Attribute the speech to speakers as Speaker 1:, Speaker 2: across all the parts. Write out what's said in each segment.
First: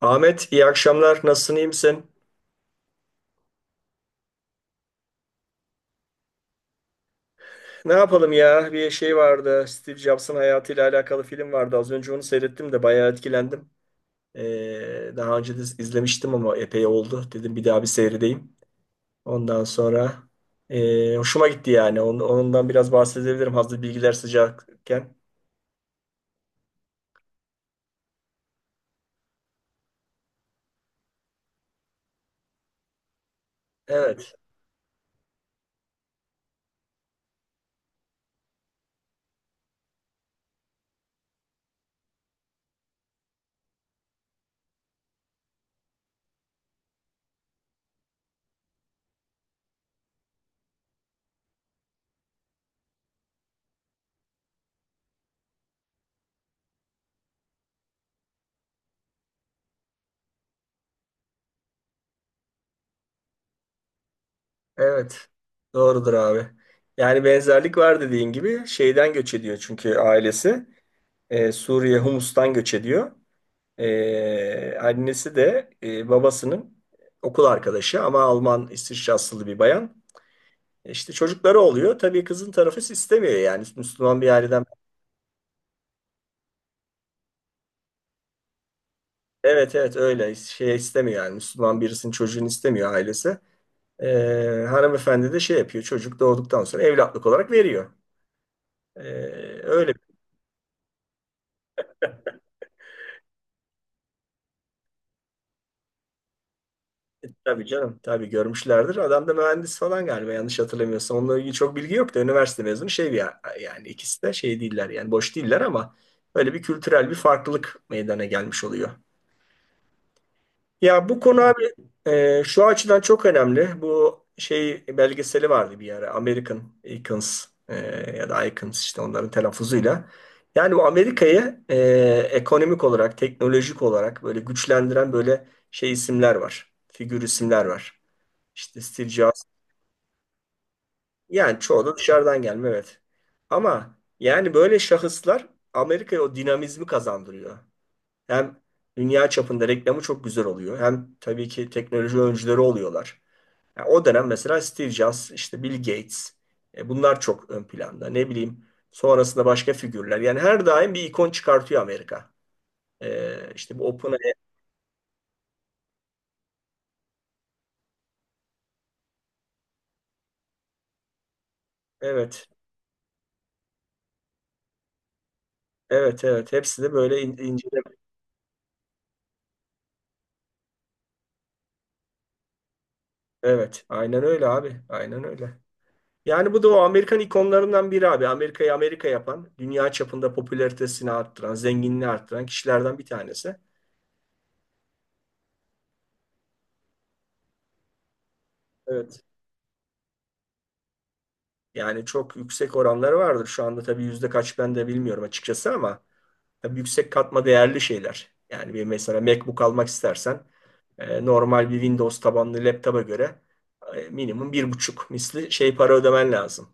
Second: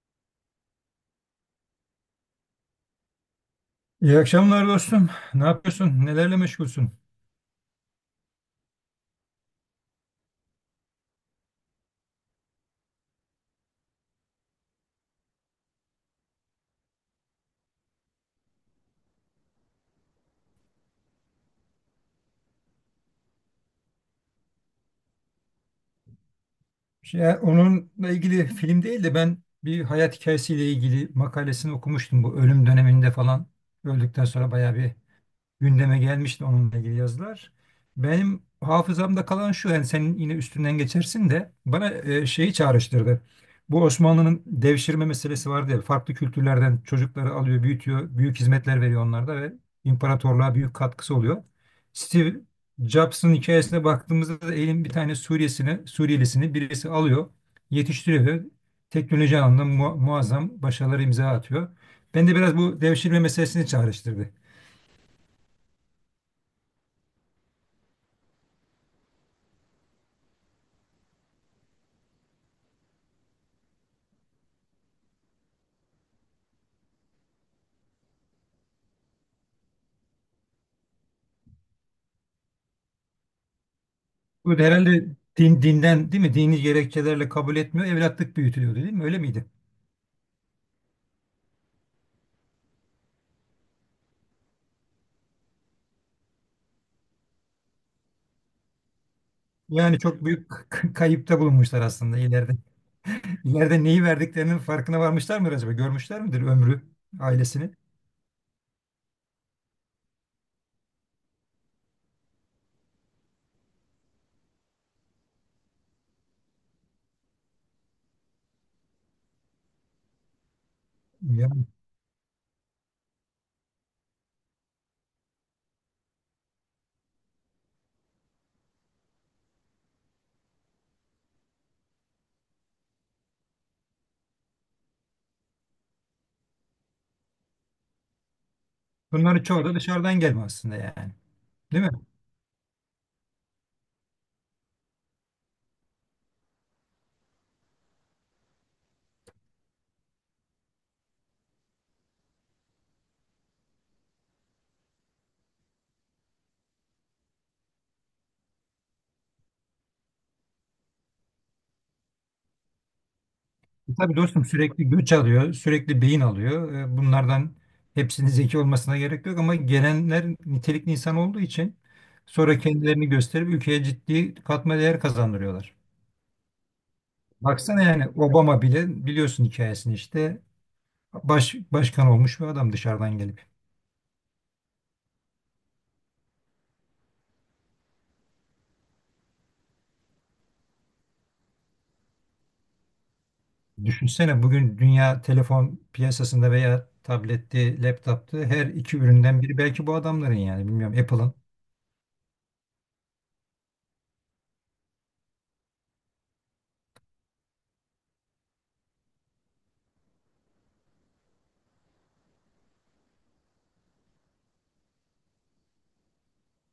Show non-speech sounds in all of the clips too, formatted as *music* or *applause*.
Speaker 1: Ahmet, iyi akşamlar. Nasılsın, iyi misin?
Speaker 2: İyi akşamlar dostum. Ne yapıyorsun? Nelerle meşgulsün?
Speaker 1: Ne yapalım ya? Bir şey vardı. Steve Jobs'ın hayatıyla alakalı film vardı. Az önce onu seyrettim de bayağı etkilendim. Daha önce de izlemiştim ama epey oldu. Dedim bir daha bir seyredeyim. Ondan sonra hoşuma gitti yani. Ondan biraz bahsedebilirim hazır bilgiler sıcakken.
Speaker 2: Onunla ilgili film değil de ben bir hayat hikayesiyle ilgili makalesini okumuştum bu ölüm döneminde falan. Öldükten
Speaker 1: Evet,
Speaker 2: sonra bayağı bir gündeme gelmişti onunla ilgili yazılar. Benim hafızamda kalan şu yani senin yine üstünden geçersin de bana şeyi çağrıştırdı. Bu Osmanlı'nın devşirme meselesi vardı ya, farklı kültürlerden çocukları alıyor, büyütüyor, büyük hizmetler veriyor onlarda ve imparatorluğa büyük katkısı oluyor. Steve Jobs'ın hikayesine baktığımızda da elin bir tane Suriyesini, Suriyelisini birisi alıyor, yetiştiriyor ve teknoloji alanında muazzam başarıları imza atıyor. Ben de biraz bu devşirme meselesini çağrıştırdı.
Speaker 1: evet. Doğrudur abi. Yani benzerlik var dediğin gibi. Şeyden göç ediyor çünkü ailesi. Suriye, Humus'tan göç ediyor. Annesi de babasının okul arkadaşı ama Alman İsviçre bir bayan. İşte çocukları oluyor. Tabii kızın tarafı istemiyor yani Müslüman bir
Speaker 2: Böyle
Speaker 1: aileden.
Speaker 2: herhalde dinden değil mi? Dini gerekçelerle kabul etmiyor. Evlatlık büyütülüyordu değil mi? Öyle miydi?
Speaker 1: Evet, evet, öyle şey istemiyor yani Müslüman birisinin çocuğunu istemiyor ailesi. Hanımefendi de şey yapıyor çocuk doğduktan sonra evlatlık olarak veriyor. Ee, öyle.
Speaker 2: Yani çok büyük kayıpta bulunmuşlar aslında ileride. *laughs* İleride neyi verdiklerinin farkına varmışlar mıdır acaba? Görmüşler midir ömrü,
Speaker 1: Tabii
Speaker 2: ailesini?
Speaker 1: canım. Tabii görmüşlerdir. Adam da mühendis falan galiba yanlış hatırlamıyorsam. Onunla ilgili çok bilgi yok da üniversite mezunu şey bir yani ikisi de şey değiller yani boş değiller ama böyle bir kültürel bir farklılık meydana gelmiş oluyor. Ya bu konu abi
Speaker 2: Yani
Speaker 1: şu açıdan çok önemli. Bu şey belgeseli vardı bir ara American Icons, ya da Icons işte onların telaffuzuyla. Yani bu Amerika'yı ekonomik olarak, teknolojik olarak böyle güçlendiren böyle şey isimler var. Figür isimler var. İşte Steve Jobs.
Speaker 2: bunların çoğu da dışarıdan gelme aslında yani.
Speaker 1: Yani
Speaker 2: Değil
Speaker 1: çoğu
Speaker 2: mi?
Speaker 1: da dışarıdan gelme, evet. Ama yani böyle şahıslar Amerika'ya o dinamizmi kazandırıyor. Hem dünya çapında reklamı çok güzel oluyor. Hem tabii ki teknoloji öncüleri oluyorlar. Yani o dönem mesela Steve Jobs, işte Bill Gates, bunlar çok ön planda. Ne bileyim sonrasında başka figürler. Yani her daim bir ikon çıkartıyor Amerika. E, işte bu
Speaker 2: E tabii
Speaker 1: OpenAI.
Speaker 2: dostum, sürekli göç alıyor, sürekli beyin alıyor. Bunlardan hepsinin zeki olmasına gerek yok ama gelenler nitelikli insan olduğu için
Speaker 1: Evet.
Speaker 2: sonra kendilerini gösterip ülkeye ciddi katma değer kazandırıyorlar.
Speaker 1: Evet, evet. Hepsi de böyle ince.
Speaker 2: Baksana yani Obama bile biliyorsun hikayesini, işte başkan olmuş bir adam dışarıdan gelip.
Speaker 1: Evet. Aynen öyle abi. Aynen öyle. Yani bu da o Amerikan ikonlarından biri abi. Amerika'yı Amerika yapan, dünya çapında popülaritesini arttıran, zenginliğini arttıran kişilerden bir tanesi.
Speaker 2: Düşünsene bugün dünya telefon piyasasında veya tabletti, laptoptu, her iki
Speaker 1: Evet.
Speaker 2: üründen biri belki bu adamların yani bilmiyorum Apple'ın.
Speaker 1: Yani çok yüksek oranları vardır. Şu anda tabii yüzde kaç ben de bilmiyorum açıkçası ama tabii yüksek katma değerli şeyler. Yani bir mesela MacBook almak istersen normal bir Windows tabanlı laptopa göre minimum 1,5 misli şey para ödemen lazım.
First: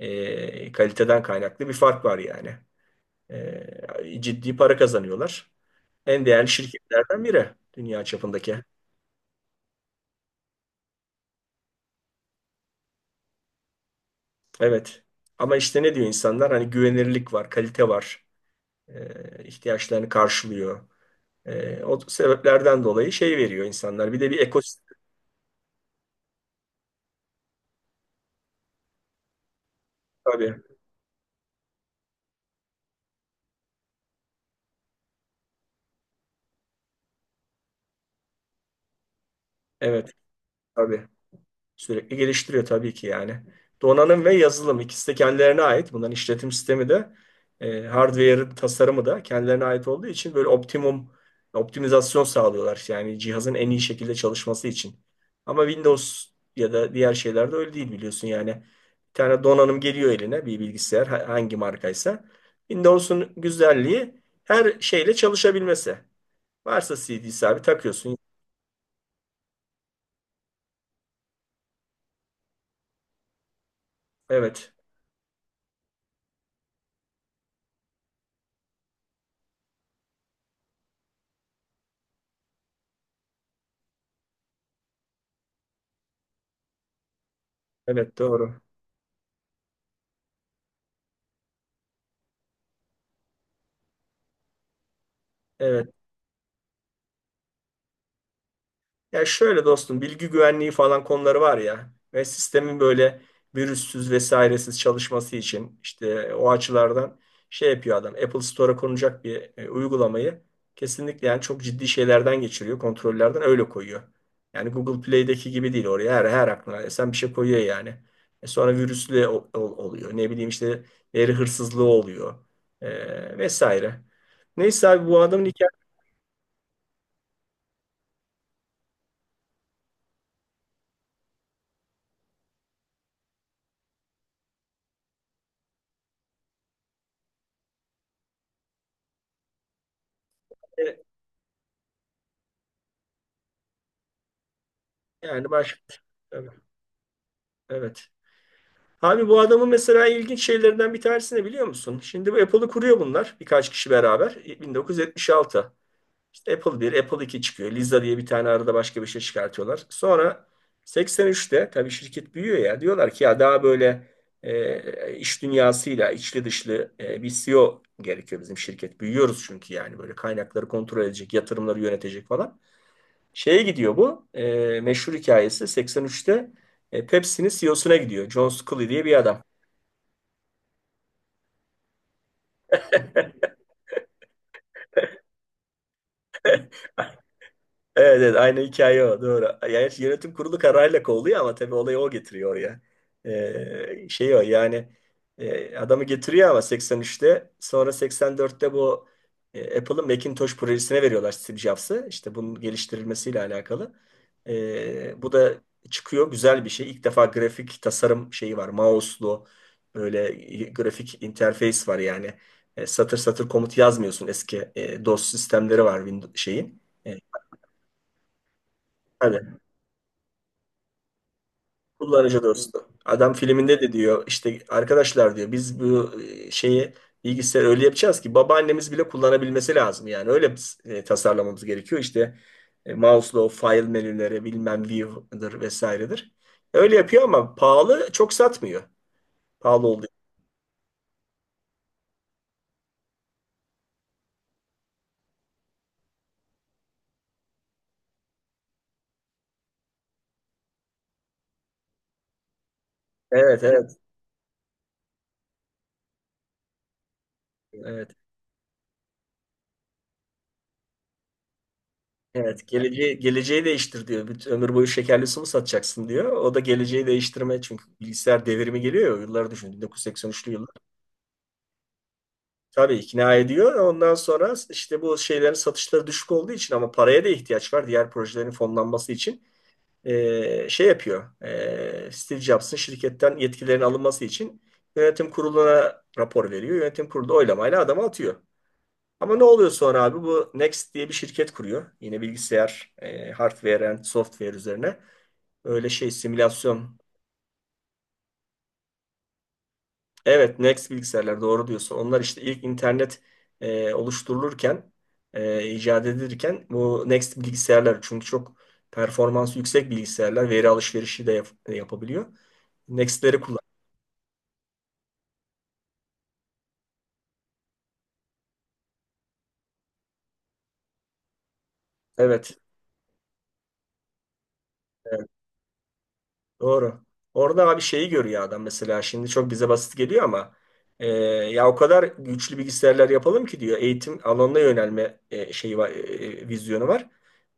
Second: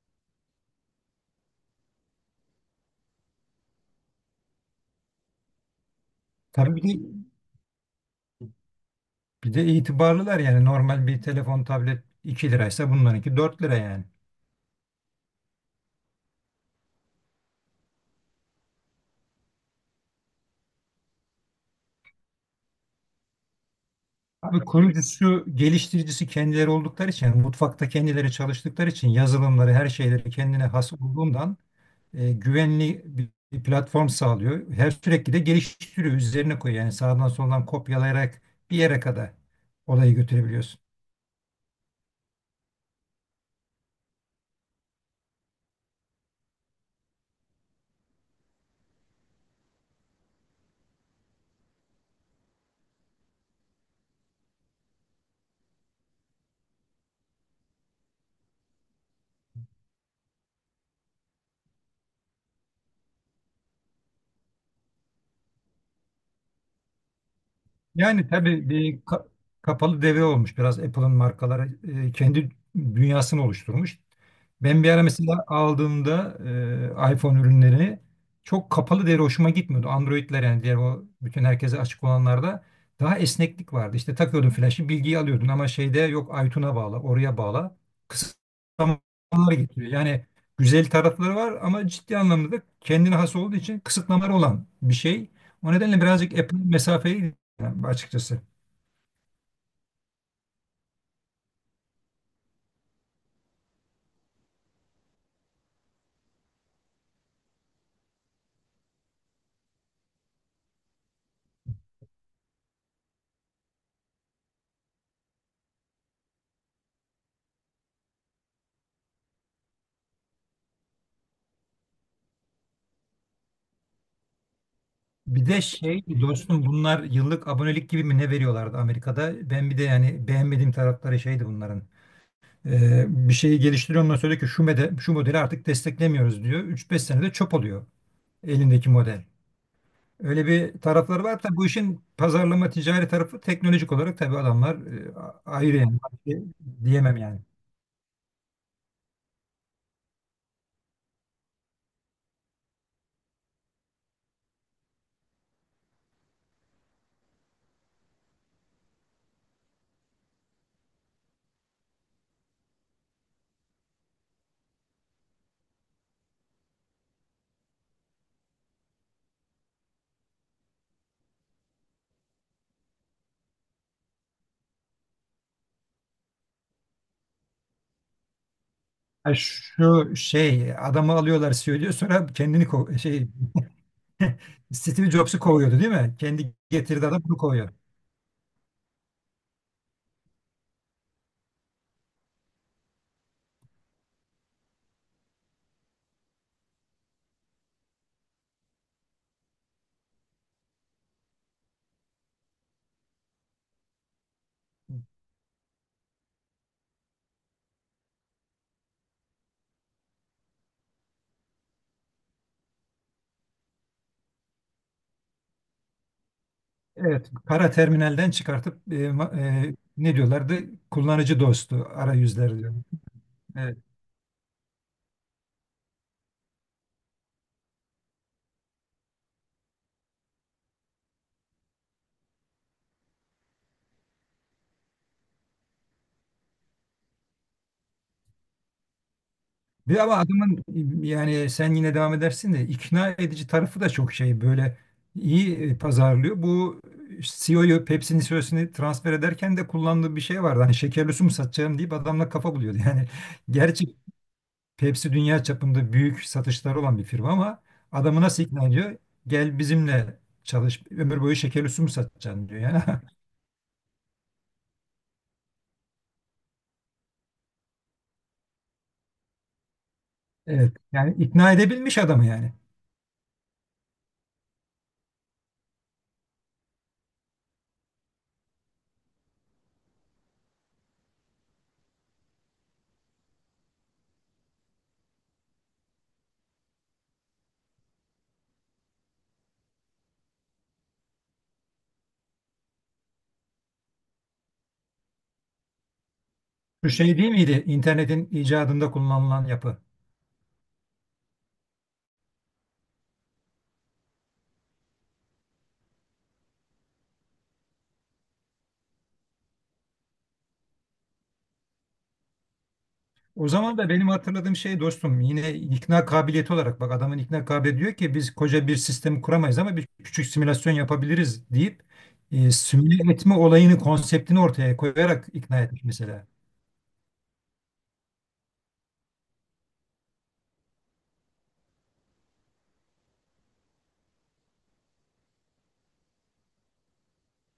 Speaker 1: Kaliteden kaynaklı bir fark var yani. Ciddi para kazanıyorlar. En değerli
Speaker 2: Tabii
Speaker 1: şirketlerden biri dünya çapındaki.
Speaker 2: bir de itibarlılar yani normal bir telefon tablet 2 liraysa bunlarınki 4 lira yani.
Speaker 1: Evet. Ama işte ne diyor insanlar? Hani güvenirlik var, kalite var. İhtiyaçlarını karşılıyor. O sebeplerden dolayı şey veriyor insanlar. Bir de bir
Speaker 2: Abi
Speaker 1: ekosistem
Speaker 2: kurucusu, geliştiricisi kendileri oldukları için, mutfakta kendileri çalıştıkları için yazılımları, her şeyleri
Speaker 1: tabii.
Speaker 2: kendine has olduğundan güvenli bir platform sağlıyor. Her sürekli de geliştiriyor, üzerine koyuyor. Yani sağdan soldan kopyalayarak bir yere kadar
Speaker 1: Evet,
Speaker 2: olayı götürebiliyorsun.
Speaker 1: tabii. Sürekli geliştiriyor tabii ki yani. Donanım ve yazılım ikisi de kendilerine ait. Bunların işletim sistemi de hardware tasarımı da kendilerine ait olduğu için böyle optimum optimizasyon sağlıyorlar. Yani cihazın en iyi şekilde çalışması için. Ama Windows ya da diğer şeylerde öyle değil biliyorsun yani. Bir tane donanım geliyor eline bir bilgisayar, hangi markaysa. Windows'un güzelliği her şeyle çalışabilmesi. Varsa CD'si abi takıyorsun.
Speaker 2: Yani tabii bir kapalı devre olmuş biraz, Apple'ın markaları kendi dünyasını oluşturmuş.
Speaker 1: Evet.
Speaker 2: Ben bir ara mesela aldığımda iPhone ürünlerini, çok kapalı devre, hoşuma gitmiyordu. Android'ler yani diğer o bütün herkese açık olanlarda daha esneklik vardı. İşte takıyordun flaşı, bilgiyi alıyordun ama şeyde yok, iTunes'a bağla, oraya bağla,
Speaker 1: Evet, doğru.
Speaker 2: kısıtlamalar getiriyor. Yani güzel tarafları var ama ciddi anlamda da kendine has olduğu için kısıtlamalar olan bir şey. O
Speaker 1: Evet.
Speaker 2: nedenle birazcık Apple mesafeli yani açıkçası.
Speaker 1: Ya şöyle dostum, bilgi güvenliği falan konuları var ya ve sistemin böyle virüssüz vesairesiz çalışması için işte o açılardan şey yapıyor adam. Apple Store'a konacak bir uygulamayı kesinlikle yani çok ciddi şeylerden geçiriyor, kontrollerden öyle koyuyor. Yani Google Play'deki gibi değil, oraya her aklına esen bir şey koyuyor yani. Sonra virüslü oluyor. Ne bileyim işte veri hırsızlığı oluyor, vesaire. Neyse abi, bu adamın
Speaker 2: Bir de
Speaker 1: hikayesi
Speaker 2: şey dostum, bunlar yıllık abonelik gibi mi ne veriyorlardı Amerika'da? Ben bir de yani beğenmediğim tarafları şeydi bunların. Bir şeyi geliştiriyor, ondan sonra diyor ki şu, şu modeli artık desteklemiyoruz diyor. Üç beş senede çöp oluyor elindeki model. Öyle bir tarafları var. Tabii bu işin pazarlama ticari tarafı, teknolojik olarak tabii adamlar
Speaker 1: yani
Speaker 2: ayrı yani.
Speaker 1: başka,
Speaker 2: Başka diyemem yani.
Speaker 1: evet. Abi bu adamın mesela ilginç şeylerinden bir tanesi ne biliyor musun? Şimdi bu Apple'ı kuruyor bunlar birkaç kişi beraber. 1976. İşte Apple 1, Apple 2 çıkıyor. Lisa diye bir tane arada başka bir şey çıkartıyorlar. Sonra 83'te tabii şirket büyüyor ya. Diyorlar ki ya daha böyle iş dünyasıyla içli dışlı bir CEO gerekiyor bizim şirket. Büyüyoruz çünkü yani böyle kaynakları kontrol edecek, yatırımları yönetecek falan. Şeye gidiyor bu. Meşhur hikayesi 83'te Pepsi'nin CEO'suna gidiyor. John Scully diye bir
Speaker 2: Ha,
Speaker 1: adam.
Speaker 2: şu şey adamı alıyorlar, söylüyor sonra kendini Steve Jobs'u kovuyordu değil mi? Kendi getirdi adam, bunu kovuyor.
Speaker 1: Evet, evet, aynı hikaye o, doğru. Yani işte yönetim kurulu kararıyla kovuluyor ama tabii olayı o getiriyor oraya. Şey o yani adamı getiriyor ama 83'te sonra 84'te bu Apple'ın Macintosh projesine veriyorlar Steve Jobs'ı. İşte bunun geliştirilmesiyle alakalı. Bu da çıkıyor güzel bir şey. İlk defa grafik tasarım şeyi var. Mouse'lu böyle grafik interface var yani. Satır satır komut yazmıyorsun, eski DOS sistemleri var Windows şeyin.
Speaker 2: Evet, para terminalden çıkartıp
Speaker 1: Hani
Speaker 2: ne diyorlardı? Kullanıcı dostu
Speaker 1: kullanıcı
Speaker 2: arayüzler diyor.
Speaker 1: dostu. Adam
Speaker 2: Evet.
Speaker 1: filminde de diyor işte, arkadaşlar diyor biz bu şeyi, bilgisayarı öyle yapacağız ki babaannemiz bile kullanabilmesi lazım. Yani öyle biz, tasarlamamız gerekiyor. İşte mouse'la file menüleri bilmem view'dır vesairedir. Öyle yapıyor ama pahalı, çok satmıyor. Pahalı
Speaker 2: Bir
Speaker 1: olduğu
Speaker 2: ama
Speaker 1: için.
Speaker 2: adamın yani, sen yine devam edersin de, ikna edici tarafı da çok şey böyle iyi, pazarlıyor. Bu CEO'yu, Pepsi'nin CEO'sunu transfer ederken de kullandığı bir şey vardı. Hani şekerli su mu satacağım deyip adamla kafa buluyordu. *laughs* Yani
Speaker 1: Evet,
Speaker 2: gerçi
Speaker 1: evet.
Speaker 2: Pepsi dünya çapında büyük satışları olan bir firma ama
Speaker 1: Evet.
Speaker 2: adamı nasıl ikna ediyor? Gel bizimle çalış, ömür boyu şekerli su mu satacaksın diyor
Speaker 1: Evet,
Speaker 2: yani. *laughs*
Speaker 1: geleceği, geleceği değiştir diyor. Bütün ömür boyu şekerli su mu satacaksın diyor. O da geleceği değiştirme çünkü bilgisayar devrimi geliyor ya, o yılları düşün. 1983'lü
Speaker 2: Evet.
Speaker 1: yıllar.
Speaker 2: Yani ikna edebilmiş adamı yani.
Speaker 1: Tabii ikna ediyor. Ondan sonra işte bu şeylerin satışları düşük olduğu için ama paraya da ihtiyaç var diğer projelerin fonlanması için. Şey yapıyor. Steve Jobs'ın şirketten yetkilerin alınması için yönetim kuruluna rapor veriyor. Yönetim kurulu da oylamayla adamı atıyor. Ama ne oluyor sonra abi? Bu Next diye bir şirket kuruyor. Yine bilgisayar, hardware and software üzerine. Öyle şey
Speaker 2: Şu
Speaker 1: simülasyon.
Speaker 2: şey değil miydi? İnternetin icadında kullanılan yapı.
Speaker 1: Evet, Next bilgisayarlar, doğru diyorsun. Onlar işte ilk internet oluşturulurken, icat edilirken bu Next bilgisayarlar çünkü çok performansı yüksek bilgisayarlar, veri alışverişi de yapabiliyor. Next'leri
Speaker 2: O
Speaker 1: kullan.
Speaker 2: zaman da benim hatırladığım şey dostum, yine ikna kabiliyeti olarak bak adamın ikna kabiliyeti, diyor ki biz koca bir sistemi kuramayız ama bir küçük simülasyon yapabiliriz deyip
Speaker 1: Evet.
Speaker 2: simüle etme olayını, konseptini ortaya koyarak
Speaker 1: e,
Speaker 2: ikna etmiş mesela.
Speaker 1: Doğru. Orada abi şeyi görüyor adam mesela, şimdi çok bize basit geliyor ama ya o kadar güçlü bilgisayarlar yapalım ki diyor, eğitim alanına yönelme şeyi var, vizyonu var.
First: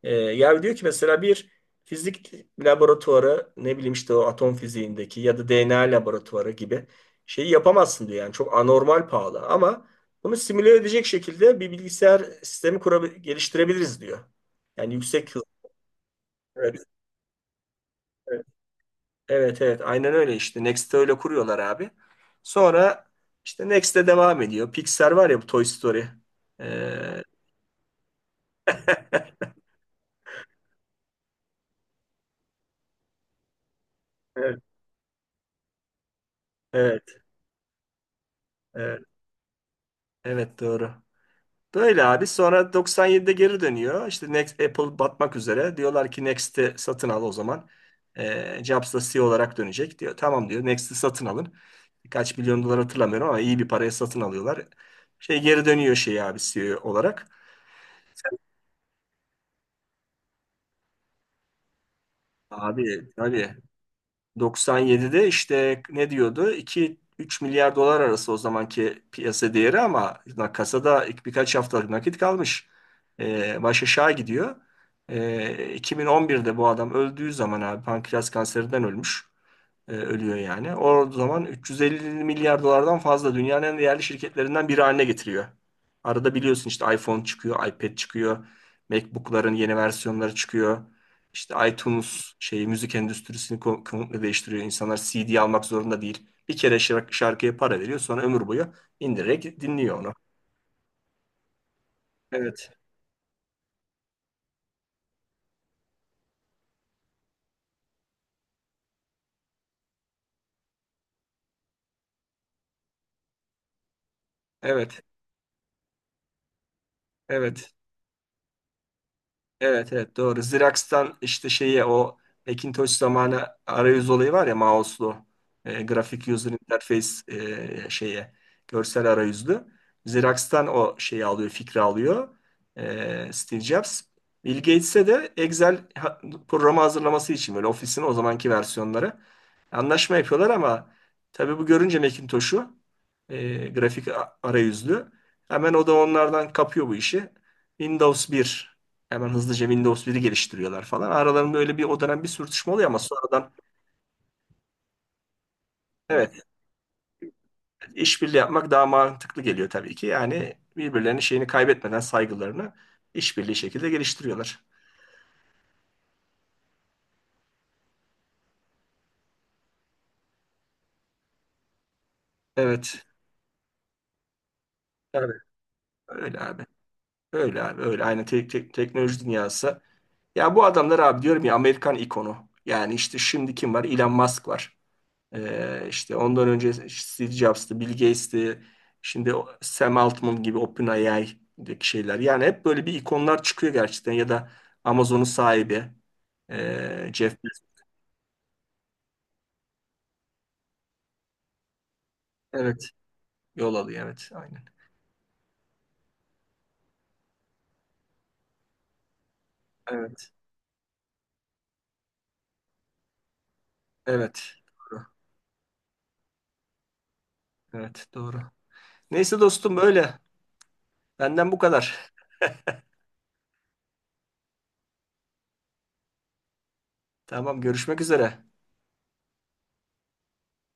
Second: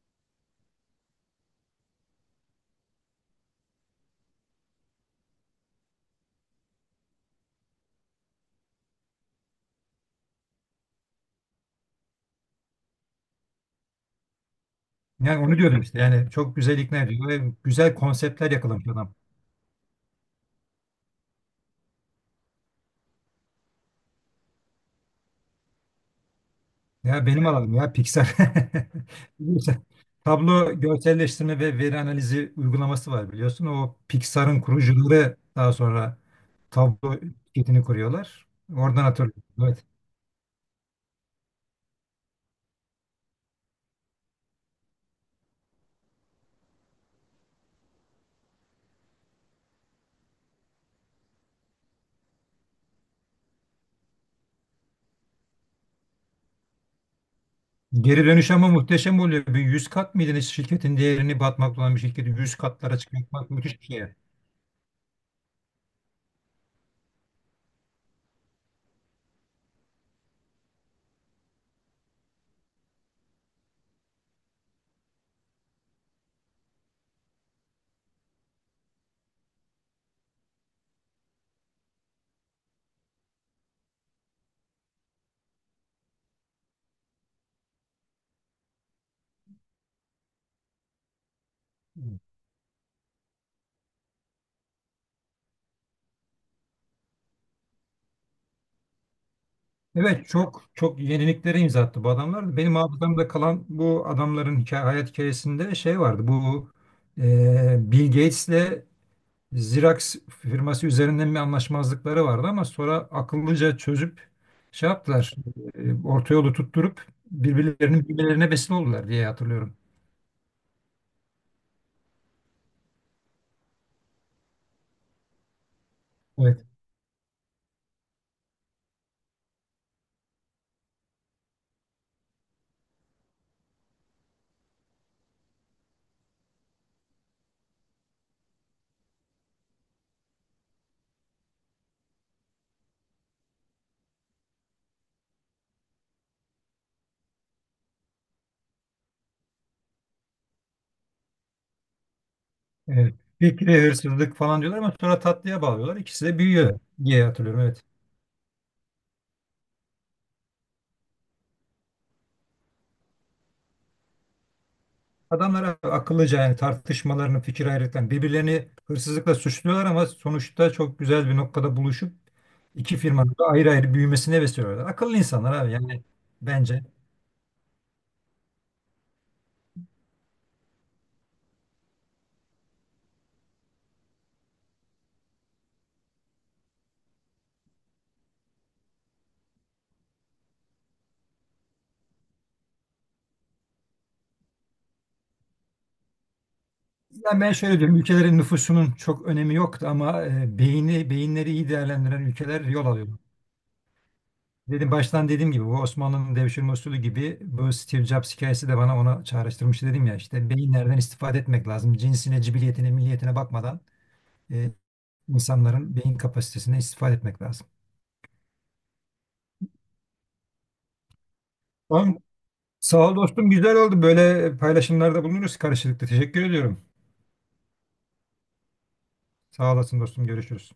Speaker 1: Ya diyor ki mesela bir fizik laboratuvarı, ne bileyim işte o atom fiziğindeki ya da DNA laboratuvarı gibi şeyi yapamazsın diyor yani, çok anormal pahalı ama bunu simüle edecek şekilde bir bilgisayar sistemi geliştirebiliriz diyor. Yani yüksek
Speaker 2: Yani
Speaker 1: hız.
Speaker 2: onu diyordum işte, yani çok güzel
Speaker 1: Evet,
Speaker 2: ikna ediyor ve güzel
Speaker 1: evet.
Speaker 2: konseptler yakalamış adam.
Speaker 1: Evet, evet, aynen öyle, işte Next'te öyle kuruyorlar abi. Sonra işte Next'te devam ediyor. Pixar var ya, bu Toy Story. Ee,
Speaker 2: Ya benim alanım ya Pixar.
Speaker 1: *laughs*
Speaker 2: *laughs* Biliyorsun, Tablo görselleştirme ve veri analizi uygulaması var biliyorsun. O
Speaker 1: evet,
Speaker 2: Pixar'ın kurucuları daha sonra Tablo
Speaker 1: evet,
Speaker 2: şirketini kuruyorlar.
Speaker 1: evet,
Speaker 2: Oradan hatırlıyorum. Evet.
Speaker 1: evet, doğru. Böyle abi, sonra 97'de geri dönüyor. İşte Next, Apple batmak üzere. Diyorlar ki Next'i satın al o zaman. Jobs da CEO olarak dönecek diyor. Tamam diyor, Next'i satın alın. Kaç milyon dolar hatırlamıyorum ama iyi bir paraya satın alıyorlar. Şey geri dönüyor şey abi, CEO olarak.
Speaker 2: Geri dönüş ama muhteşem oluyor. Bir 100 kat mıydı ne, şirketin değerini, batmakta olan bir şirketi 100 katlara
Speaker 1: Abi
Speaker 2: çıkartmak
Speaker 1: tabii
Speaker 2: müthiş bir şey.
Speaker 1: 97'de işte ne diyordu? 2-3 milyar dolar arası o zamanki piyasa değeri ama kasada ilk birkaç haftalık nakit kalmış. Baş aşağı gidiyor. 2011'de bu adam öldüğü zaman abi, pankreas kanserinden ölmüş ölüyor yani. O zaman 350 milyar dolardan fazla, dünyanın en değerli şirketlerinden biri haline getiriyor. Arada biliyorsun işte iPhone çıkıyor, iPad çıkıyor, MacBook'ların yeni versiyonları çıkıyor. İşte iTunes şeyi müzik endüstrisini komple değiştiriyor. İnsanlar CD almak zorunda değil. Bir kere şarkıya para veriyor, sonra ömür boyu indirerek dinliyor onu.
Speaker 2: Evet, çok çok yeniliklere imza attı bu adamlar.
Speaker 1: Evet,
Speaker 2: Benim hafızamda kalan bu adamların hayat hikayesinde şey vardı. Bill Gates'le Xerox firması üzerinden bir anlaşmazlıkları vardı ama sonra akıllıca çözüp şey
Speaker 1: evet,
Speaker 2: yaptılar. E, orta yolu tutturup
Speaker 1: evet.
Speaker 2: birbirlerine besin oldular diye hatırlıyorum.
Speaker 1: Evet, evet, doğru. Xerox'tan işte şeye, o Macintosh zamanı arayüz olayı var ya, mouse'lu grafik user
Speaker 2: Evet.
Speaker 1: interface, şeye, görsel arayüzlü. Xerox'tan o şeyi alıyor, fikri alıyor Steve Jobs. Bill Gates'e de Excel programı hazırlaması için, böyle ofisin o zamanki versiyonları anlaşma yapıyorlar ama tabii bu görünce Macintosh'u grafik arayüzlü hemen o da onlardan kapıyor bu işi. Windows 1. Hemen hızlıca Windows 1'i geliştiriyorlar falan. Aralarında öyle bir o dönem bir sürtüşme oluyor ama
Speaker 2: Evet.
Speaker 1: sonradan
Speaker 2: Fikri hırsızlık falan diyorlar ama sonra tatlıya bağlıyorlar. İkisi de
Speaker 1: evet,
Speaker 2: büyüyor diye hatırlıyorum. Evet.
Speaker 1: işbirliği yapmak daha mantıklı geliyor tabii ki. Yani birbirlerinin şeyini kaybetmeden, saygılarını işbirliği şekilde geliştiriyorlar.
Speaker 2: Adamlar akıllıca yani, tartışmalarını, fikir ayrılıklarını, birbirlerini hırsızlıkla suçluyorlar ama sonuçta çok güzel bir noktada buluşup iki
Speaker 1: Evet.
Speaker 2: firmanın da ayrı ayrı büyümesine vesile oluyorlar. Akıllı
Speaker 1: Tabii.
Speaker 2: insanlar abi yani
Speaker 1: Öyle abi.
Speaker 2: bence.
Speaker 1: Öyle abi. Öyle. Aynı teknoloji dünyası. Ya bu adamlar abi, diyorum ya, Amerikan ikonu. Yani işte şimdi kim var? Elon Musk var. İşte ondan önce Steve Jobs'tı, Bill Gates'ti, şimdi Sam Altman gibi OpenAI'deki şeyler. Yani hep böyle bir ikonlar çıkıyor gerçekten, ya da Amazon'un sahibi,
Speaker 2: Ya
Speaker 1: Jeff
Speaker 2: ben
Speaker 1: Bezos.
Speaker 2: şöyle diyorum, ülkelerin nüfusunun çok önemi yoktu ama beyinleri iyi değerlendiren ülkeler
Speaker 1: Evet,
Speaker 2: yol alıyor.
Speaker 1: yol alıyor. Evet, aynen.
Speaker 2: Dedim baştan dediğim gibi, bu Osmanlı'nın devşirme usulü gibi bu Steve Jobs hikayesi de bana ona çağrıştırmıştı, dedim ya,
Speaker 1: Evet,
Speaker 2: işte beyinlerden istifade etmek lazım. Cinsine, cibiliyetine, milliyetine bakmadan
Speaker 1: evet.
Speaker 2: e,
Speaker 1: Doğru.
Speaker 2: insanların beyin kapasitesine istifade etmek lazım.
Speaker 1: Evet, doğru. Neyse dostum, böyle. Benden bu kadar.
Speaker 2: Tamam. Sağ ol dostum, güzel oldu. Böyle paylaşımlarda bulunuruz karşılıklı. Teşekkür ediyorum.
Speaker 1: Tamam, görüşmek üzere.
Speaker 2: Sağ olasın dostum, görüşürüz.